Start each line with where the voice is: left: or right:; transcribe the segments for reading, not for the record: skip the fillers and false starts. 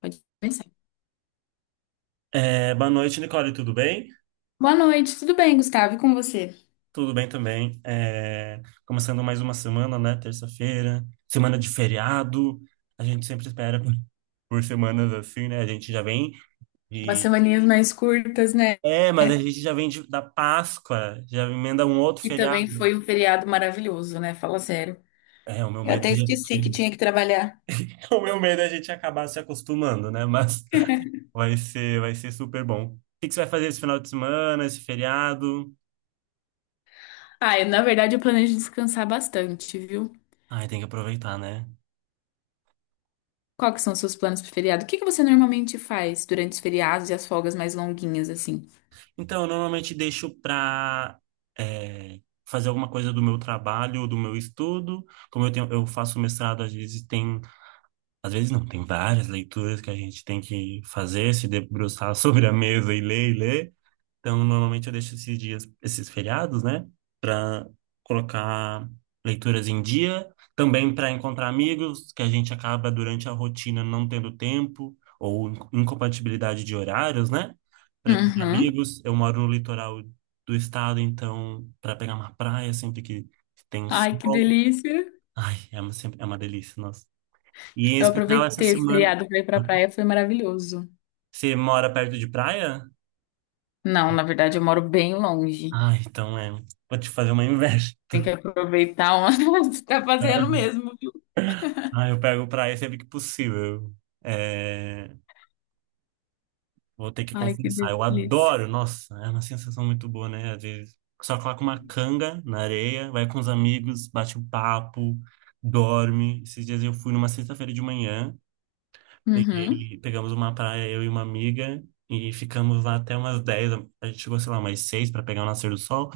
left: Pode começar.
right: É, boa noite, Nicole, tudo bem?
left: Boa noite, tudo bem, Gustavo? E com você?
right: Tudo bem também. É, começando mais uma semana, né? Terça-feira, semana de feriado. A gente sempre espera por semanas assim, né? A gente já vem
left: Umas
right: de.
left: semaninhas mais curtas, né?
right: É, mas a gente já vem da Páscoa, já emenda um outro
left: Que também
right: feriado.
left: foi um feriado maravilhoso, né? Fala sério.
right: É, o meu
left: Eu
right: medo
left: até
right: é a gente,
left: esqueci que tinha que trabalhar.
right: o meu medo é a gente acabar se acostumando, né? Mas vai ser super bom. O que que você vai fazer esse final de semana, esse feriado?
left: Ah, eu, na verdade, eu planejo descansar bastante, viu?
right: Ai, tem que aproveitar, né?
left: Qual que são os seus planos pro feriado? O que que você normalmente faz durante os feriados e as folgas mais longuinhas, assim?
right: Então, eu normalmente deixo para fazer alguma coisa do meu trabalho, ou do meu estudo. Como eu tenho, eu faço mestrado, às vezes tem, às vezes não, tem várias leituras que a gente tem que fazer, se debruçar sobre a mesa e ler e ler. Então, normalmente eu deixo esses dias, esses feriados, né, para colocar leituras em dia, também para encontrar amigos que a gente acaba durante a rotina não tendo tempo ou incompatibilidade de horários, né? Para encontrar
left: Uhum.
right: amigos, eu moro no litoral do estado, então para pegar uma praia sempre que tem um
left: Ai, que
right: sol,
left: delícia!
right: ai, é uma delícia, nossa. E em
left: Eu
right: especial essa
left: aproveitei esse
right: semana,
left: feriado pra ir pra praia, foi maravilhoso.
right: você mora perto de praia?
left: Não, na verdade, eu moro bem longe.
right: Ah, então é, vou te fazer uma inveja.
left: Tem que aproveitar onde tá fazendo mesmo.
right: Ah, eu pego praia sempre que possível. É, vou ter que
left: Ai, que
right: confessar. Eu
left: delícia.
right: adoro, nossa, é uma sensação muito boa, né? Às vezes só coloca uma canga na areia, vai com os amigos, bate um papo, dorme. Esses dias eu fui numa sexta-feira de manhã,
left: Uhum.
right: pegamos uma praia, eu e uma amiga, e ficamos lá até umas dez. A gente chegou, sei lá, umas 6 para pegar o nascer do sol.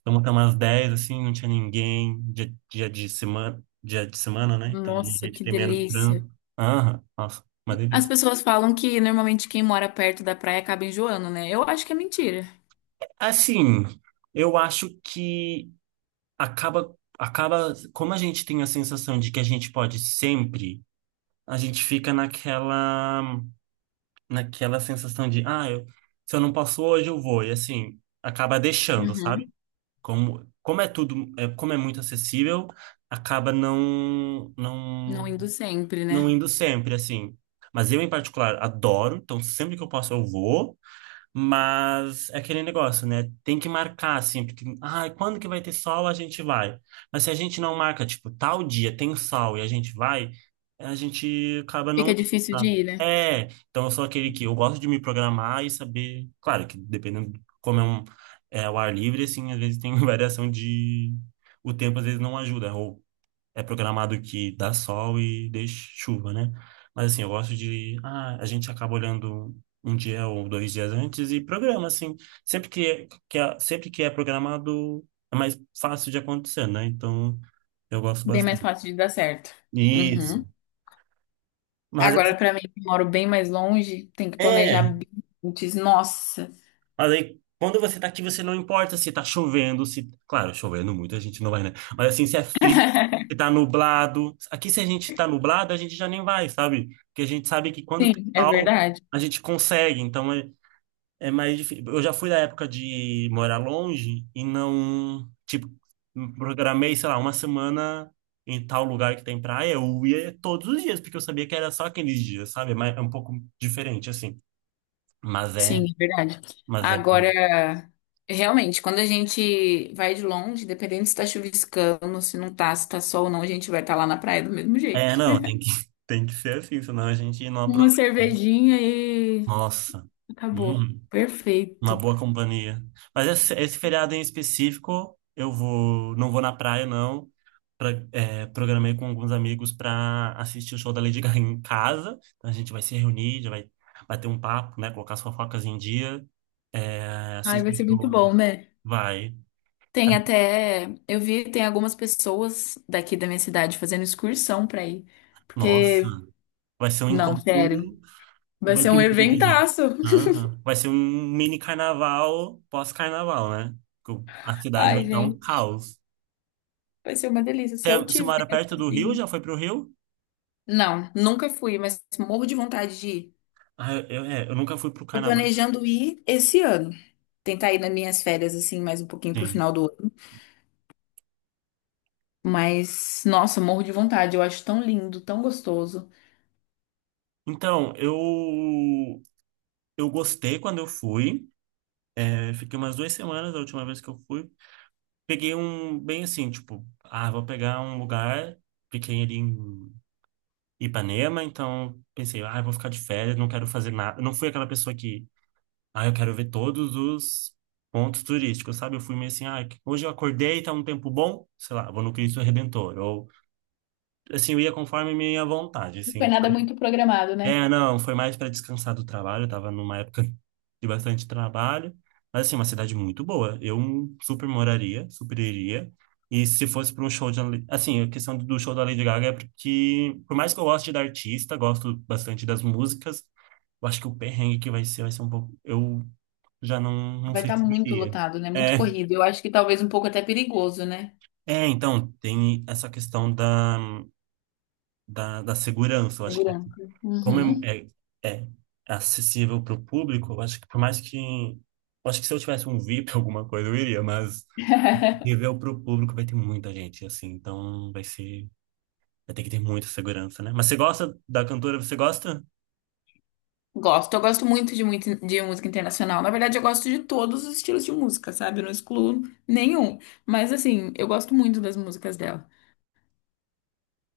right: Então, até umas 10 assim, não tinha ninguém. Dia de semana, né? Então,
left: Nossa,
right: normalmente
left: que
right: tem menos
left: delícia.
right: trânsito. Aham, nossa, uma
left: As
right: delícia.
left: pessoas falam que normalmente quem mora perto da praia acaba enjoando, né? Eu acho que é mentira.
right: Assim, eu acho que acaba, como a gente tem a sensação de que a gente pode sempre, a gente fica naquela sensação de, se eu não posso hoje, eu vou. E assim, acaba deixando, sabe?
left: Uhum.
right: Como é tudo, como é muito acessível, acaba não,
left: Não
right: não
left: indo sempre,
right: não
left: né?
right: indo sempre, assim. Mas eu, em particular, adoro, então sempre que eu posso eu vou. Mas é aquele negócio, né? Tem que marcar, assim, porque, ah, quando que vai ter sol, a gente vai. Mas se a gente não marca, tipo, tal dia tem sol e a gente vai, a gente acaba não
left: Fica
right: indo,
left: difícil de
right: sabe?
left: ir, né?
right: É, então eu sou aquele que eu gosto de me programar e saber. Claro que dependendo de como é, é o ar livre, assim, às vezes tem variação de. O tempo às vezes não ajuda, ou é programado que dá sol e deixa chuva, né? Mas assim, eu gosto de. Ah, a gente acaba olhando um dia ou dois dias antes e programa, assim. Sempre que sempre que é programado, é mais fácil de acontecer, né? Então, eu gosto
left: Bem mais
right: bastante.
left: fácil de dar certo.
right: Isso.
left: Uhum.
right: Mas assim,
left: Agora, pra mim, que moro bem mais longe, tem que planejar
right: é.
left: bem antes. Nossa.
right: Mas aí, quando você tá aqui, você não importa se tá chovendo, se... Claro, chovendo muito, a gente não vai, né? Mas assim, se é frio, se tá nublado... Aqui, se a gente tá nublado, a gente já nem vai, sabe? Porque a gente sabe que quando tem
left: Sim, é
right: sol,
left: verdade.
right: a gente consegue. Então, é mais difícil. Eu já fui da época de morar longe e não... Tipo, programei, sei lá, uma semana em tal lugar que tem praia. Eu ia todos os dias, porque eu sabia que era só aqueles dias, sabe? Mas é um pouco diferente, assim. Mas é...
left: Sim, é verdade.
right: Mas é...
left: Agora, realmente, quando a gente vai de longe, dependendo se tá chuviscando, se não tá, se tá sol ou não, a gente vai estar lá na praia do mesmo jeito.
right: É, não, tem que, tem que ser assim, senão a gente não
left: Uma
right: aproveita.
left: cervejinha e
right: Nossa,
left: acabou.
right: hum, uma
left: Perfeito.
right: boa companhia. Mas esse feriado em específico, não vou na praia, não. Programei com alguns amigos para assistir o show da Lady Gaga em casa. Então a gente vai se reunir, já vai bater um papo, né? Colocar as fofocas em dia. É,
left: Ai, vai
right: assistir
left: ser
right: o
left: muito
right: show.
left: bom, né?
right: Vai.
left: Tem até, eu vi, tem algumas pessoas daqui da minha cidade fazendo excursão pra ir.
right: Nossa,
left: Porque,
right: vai ser um
left: não,
right: encontro.
left: sério, vai
right: Vai
left: ser
right: ter
left: um
right: muita gente.
left: eventaço.
right: Aham. Vai ser um mini carnaval pós-carnaval, né? A cidade vai
left: Ai,
right: estar um
left: gente,
right: caos.
left: vai ser uma delícia. Se
right: É,
left: eu
right: você
left: tiver,
right: mora perto do Rio? Já
left: assim,
right: foi pro Rio?
left: não, nunca fui, mas morro de vontade de ir.
right: Ah, eu nunca fui pro
left: Tô
right: carnaval.
left: planejando ir esse ano. Tentar ir nas minhas férias, assim, mais um pouquinho pro
right: Sim.
left: final do ano. Mas, nossa, morro de vontade. Eu acho tão lindo, tão gostoso.
right: Então, eu gostei quando eu fui. É, fiquei umas 2 semanas da última vez que eu fui. Peguei um, bem assim, tipo, ah, vou pegar um lugar. Fiquei ali em Ipanema, então pensei, ah, vou ficar de férias, não quero fazer nada. Eu não fui aquela pessoa que, ah, eu quero ver todos os pontos turísticos, sabe? Eu fui meio assim, ah, hoje eu acordei, tá um tempo bom, sei lá, vou no Cristo Redentor. Ou, assim, eu ia conforme minha vontade,
left: Não foi
right: assim,
left: nada
right: sabe?
left: muito programado, né?
right: É, não, foi mais para descansar do trabalho, eu tava numa época de bastante trabalho. Mas, assim, uma cidade muito boa. Eu super moraria, super iria. E se fosse para um show de... Assim, a questão do show da Lady Gaga é porque, por mais que eu goste da artista, gosto bastante das músicas, eu acho que o perrengue que vai ser um pouco. Eu já não
left: Vai
right: sei
left: estar
right: se
left: muito
right: iria.
left: lotado, né? Muito
right: É,
left: corrido. Eu acho que talvez um pouco até perigoso, né?
right: então, tem essa questão da segurança. Eu acho que,
left: Segurança.
right: como
left: Uhum.
right: é acessível para o público, eu acho que, por mais que. Eu acho que se eu tivesse um VIP, alguma coisa, eu iria, mas nível para o público vai ter muita gente, assim, então vai ser. Vai ter que ter muita segurança, né? Mas você gosta da cantora? Você gosta?
left: Gosto. Eu gosto muito de música internacional. Na verdade, eu gosto de todos os estilos de música, sabe? Eu não excluo nenhum. Mas, assim, eu gosto muito das músicas dela.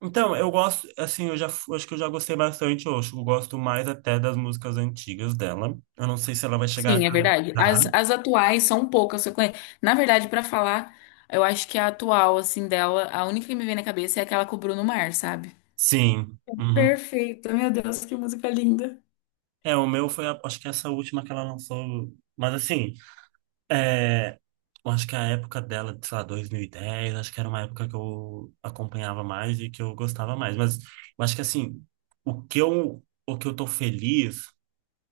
right: Então, eu gosto, assim, eu já acho que eu já gostei bastante, eu acho que eu gosto mais até das músicas antigas dela. Eu não sei se ela vai chegar a
left: Sim, é verdade.
right: cantar.
left: As atuais são poucas que eu conheço. Na verdade, pra falar, eu acho que a atual, assim, dela, a única que me vem na cabeça é aquela com o Bruno Mars, sabe?
right: Sim. Uhum.
left: Perfeito, meu Deus, que música linda.
right: É, o meu foi, acho que essa última que ela lançou. Mas assim, é, eu acho que a época dela, sei lá, 2010 acho que era uma época que eu acompanhava mais e que eu gostava mais. Mas eu acho que assim, o que eu tô feliz,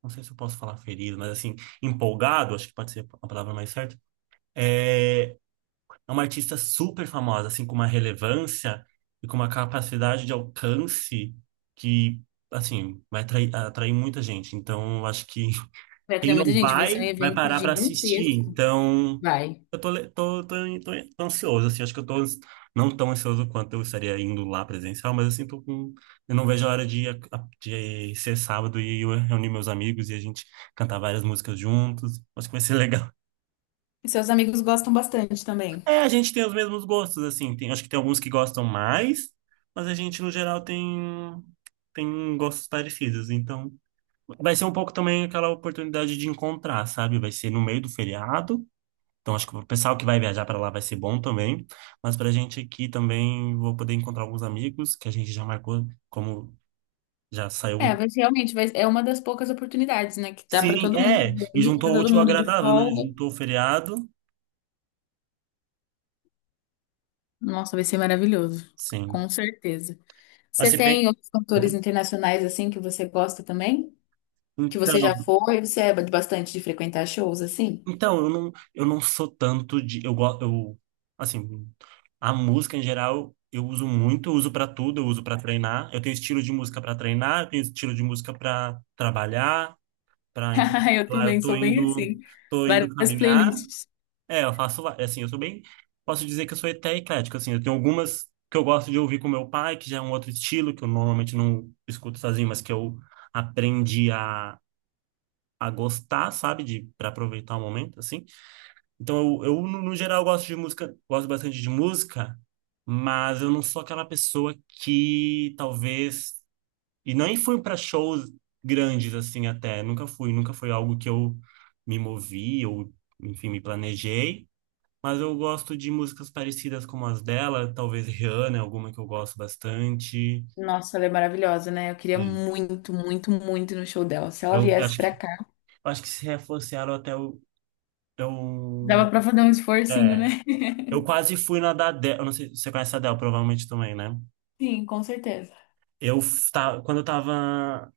right: não sei se eu posso falar feliz, mas assim, empolgado, acho que pode ser a palavra mais certa, é é uma artista super famosa, assim, com uma relevância e com uma capacidade de alcance que, assim, vai atrair muita gente. Então, eu acho que
left: Vai ter
right: quem
left: muita
right: não
left: gente, vai ser um
right: vai, vai
left: evento
right: parar para assistir.
left: gigantesco.
right: Então,
left: Vai.
right: eu tô, le- tô, tô, tô, tô ansioso, assim, acho que eu tô ans- não tão ansioso quanto eu estaria indo lá presencial, mas, assim, tô com... Eu não vejo a hora de, de ser sábado e eu reunir meus amigos e a gente cantar várias músicas juntos. Acho que vai ser legal.
left: E seus amigos gostam bastante também.
right: É, a gente tem os mesmos gostos, assim. Tem, acho que tem alguns que gostam mais, mas a gente, no geral, tem gostos parecidos. Então, vai ser um pouco também aquela oportunidade de encontrar, sabe? Vai ser no meio do feriado. Então, acho que o pessoal que vai viajar para lá vai ser bom também. Mas pra gente aqui também, vou poder encontrar alguns amigos que a gente já marcou, como já saiu
left: É,
right: um.
left: vai ser- realmente vai, é uma das poucas oportunidades, né? Que dá pra
right: Sim,
left: todo mundo se
right: é. E
left: reunir, tá
right: juntou o
left: todo
right: útil ao
left: mundo de
right: agradável, né?
left: folga.
right: Juntou o feriado.
left: Nossa, vai ser maravilhoso.
right: Sim.
left: Com certeza.
right: Mas
left: Você
right: se bem.
left: tem outros
right: Opa.
left: cantores internacionais, assim, que você gosta também? Que você
right: Então.
left: já foi, você é bastante de frequentar shows assim?
right: Então, eu não sou tanto de. Eu, assim, a música em geral eu uso muito, eu uso pra tudo, eu uso pra treinar. Eu tenho estilo de música pra treinar, eu tenho estilo de música pra trabalhar, para
left: Eu
right: lá
left: também sou bem assim.
right: tô indo
left: Várias
right: caminhar.
left: playlists.
right: É, eu assim, eu sou bem, posso dizer que eu sou até eclético, assim, eu tenho algumas que eu gosto de ouvir com meu pai, que já é um outro estilo que eu normalmente não escuto sozinho, mas que eu aprendi a gostar, sabe, de para aproveitar o momento, assim. Então, eu no, no geral, gosto de música, gosto bastante de música, mas eu não sou aquela pessoa que talvez. E nem fui para shows grandes, assim, até. Nunca fui, nunca foi algo que eu me movi ou, enfim, me planejei. Mas eu gosto de músicas parecidas como as dela, talvez Rihanna, é alguma que eu gosto bastante.
left: Nossa, ela é maravilhosa, né? Eu queria
right: Sim.
left: muito, muito, muito ir no show dela. Se ela
right: Eu
left: viesse
right: acho
left: pra
right: que,
left: cá.
right: eu acho que se reforçaram até o. Eu,
left: Dava pra fazer um esforcinho,
right: é.
left: né?
right: Eu quase fui na da Adele. Eu não sei se você conhece a Adele, provavelmente também, né?
left: Sim, com certeza.
right: Quando eu estava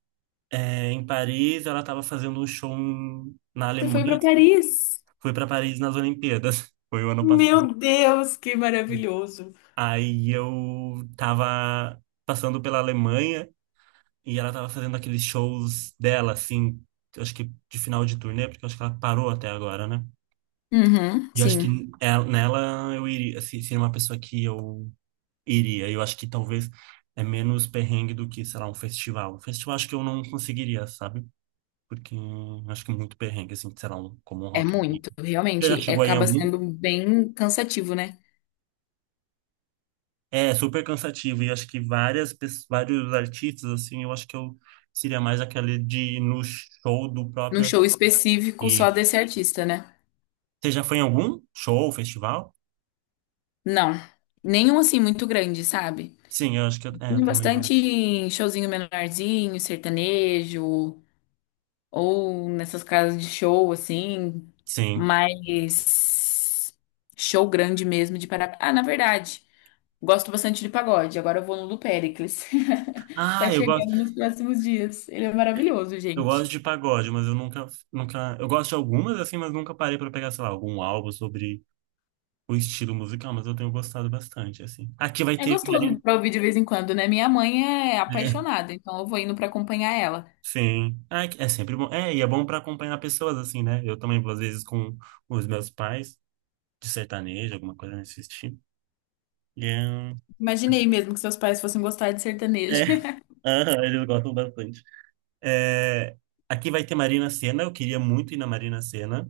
right: em Paris, ela estava fazendo um show na
left: Você foi
right: Alemanha,
left: pra
right: assim.
left: Paris?
right: Fui para Paris nas Olimpíadas. Foi o ano passado.
left: Meu Deus, que maravilhoso.
right: Aí eu estava passando pela Alemanha e ela estava fazendo aqueles shows dela, assim, eu acho que de final de turnê, porque eu acho que ela parou até agora, né?
left: Uhum,
right: E eu acho que
left: sim.
right: nela eu iria, assim, seria uma pessoa que eu iria. Eu acho que talvez é menos perrengue do que, sei lá, um festival. Um festival acho que eu não conseguiria, sabe? Porque acho que é muito perrengue, assim, sei lá, como um
left: É
right: Rock in Rio.
left: muito,
right: Você já
left: realmente. É-
right: chegou aí em
left: Acaba
right: algum?
left: sendo bem cansativo, né?
right: É super cansativo. E acho que vários artistas, assim, eu acho que eu seria mais aquele de ir no show do
left: Num
right: próprio
left: show específico só
right: artista.
left: desse artista, né?
right: Você já foi em algum show, festival?
left: Não. Nenhum assim muito grande, sabe?
right: Sim, eu acho que eu também não.
left: Bastante showzinho menorzinho, sertanejo, ou nessas casas de show, assim,
right: Sim.
left: mas show grande mesmo de para. Ah, na verdade, gosto bastante de pagode. Agora eu vou no do Péricles. Tá
right: Ah,
left: chegando nos próximos dias. Ele é maravilhoso,
right: eu
left: gente.
right: gosto de pagode, mas eu nunca, nunca. Eu gosto de algumas, assim, mas nunca parei para pegar, sei lá, algum álbum sobre o estilo musical, mas eu tenho gostado bastante, assim. Aqui vai
left: É
right: ter.
left: gostoso pra ouvir de vez em quando, né? Minha mãe é
right: É,
left: apaixonada, então eu vou indo pra acompanhar ela.
right: sim. Ah, é sempre bom. É, e é bom para acompanhar pessoas assim, né? Eu também vou às vezes com os meus pais de sertanejo, alguma coisa nesse estilo. E é, um,
left: Imaginei mesmo que seus pais fossem gostar de
right: é,
left: sertanejo.
right: aham, eles gostam bastante. É, aqui vai ter Marina Sena, eu queria muito ir na Marina Sena,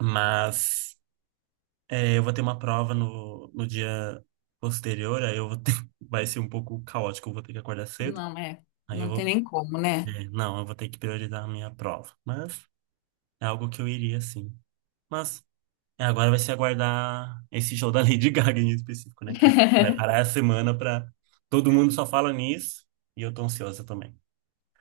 right: mas é, eu vou ter uma prova no dia posterior, aí eu vou ter, vai ser um pouco caótico, eu vou ter que acordar cedo.
left: Não, é.
right: Aí eu
left: Não tem
right: vou,
left: nem como, né?
right: é, não, eu vou ter que priorizar a minha prova, mas é algo que eu iria sim. Mas é, agora vai se aguardar esse show da Lady Gaga em específico, né? Que a gente vai parar a semana pra. Todo mundo só fala nisso e eu tô ansiosa também.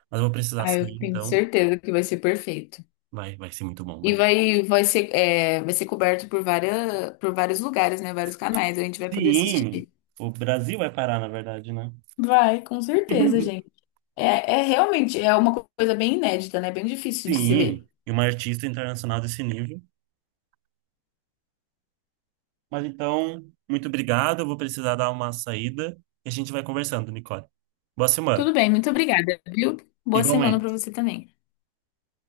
right: Mas eu vou precisar
left: Ah, eu
right: sair,
left: tenho
right: então
left: certeza que vai ser perfeito.
right: vai ser muito bom.
left: E
right: Vai.
left: vai, vai ser, é, vai ser coberto por várias, por vários lugares, né? Vários canais, a gente vai poder
right: Sim,
left: assistir.
right: o Brasil vai parar, na verdade, né?
left: Vai, com certeza, gente. É, é realmente é uma co- coisa bem inédita, né? Bem difícil de se ver.
right: Sim, e uma artista internacional desse nível. Mas então, muito obrigado. Eu vou precisar dar uma saída e a gente vai conversando, Nicole. Boa semana.
left: Tudo bem, muito obrigada, viu? Boa semana para
right: Igualmente.
left: você também.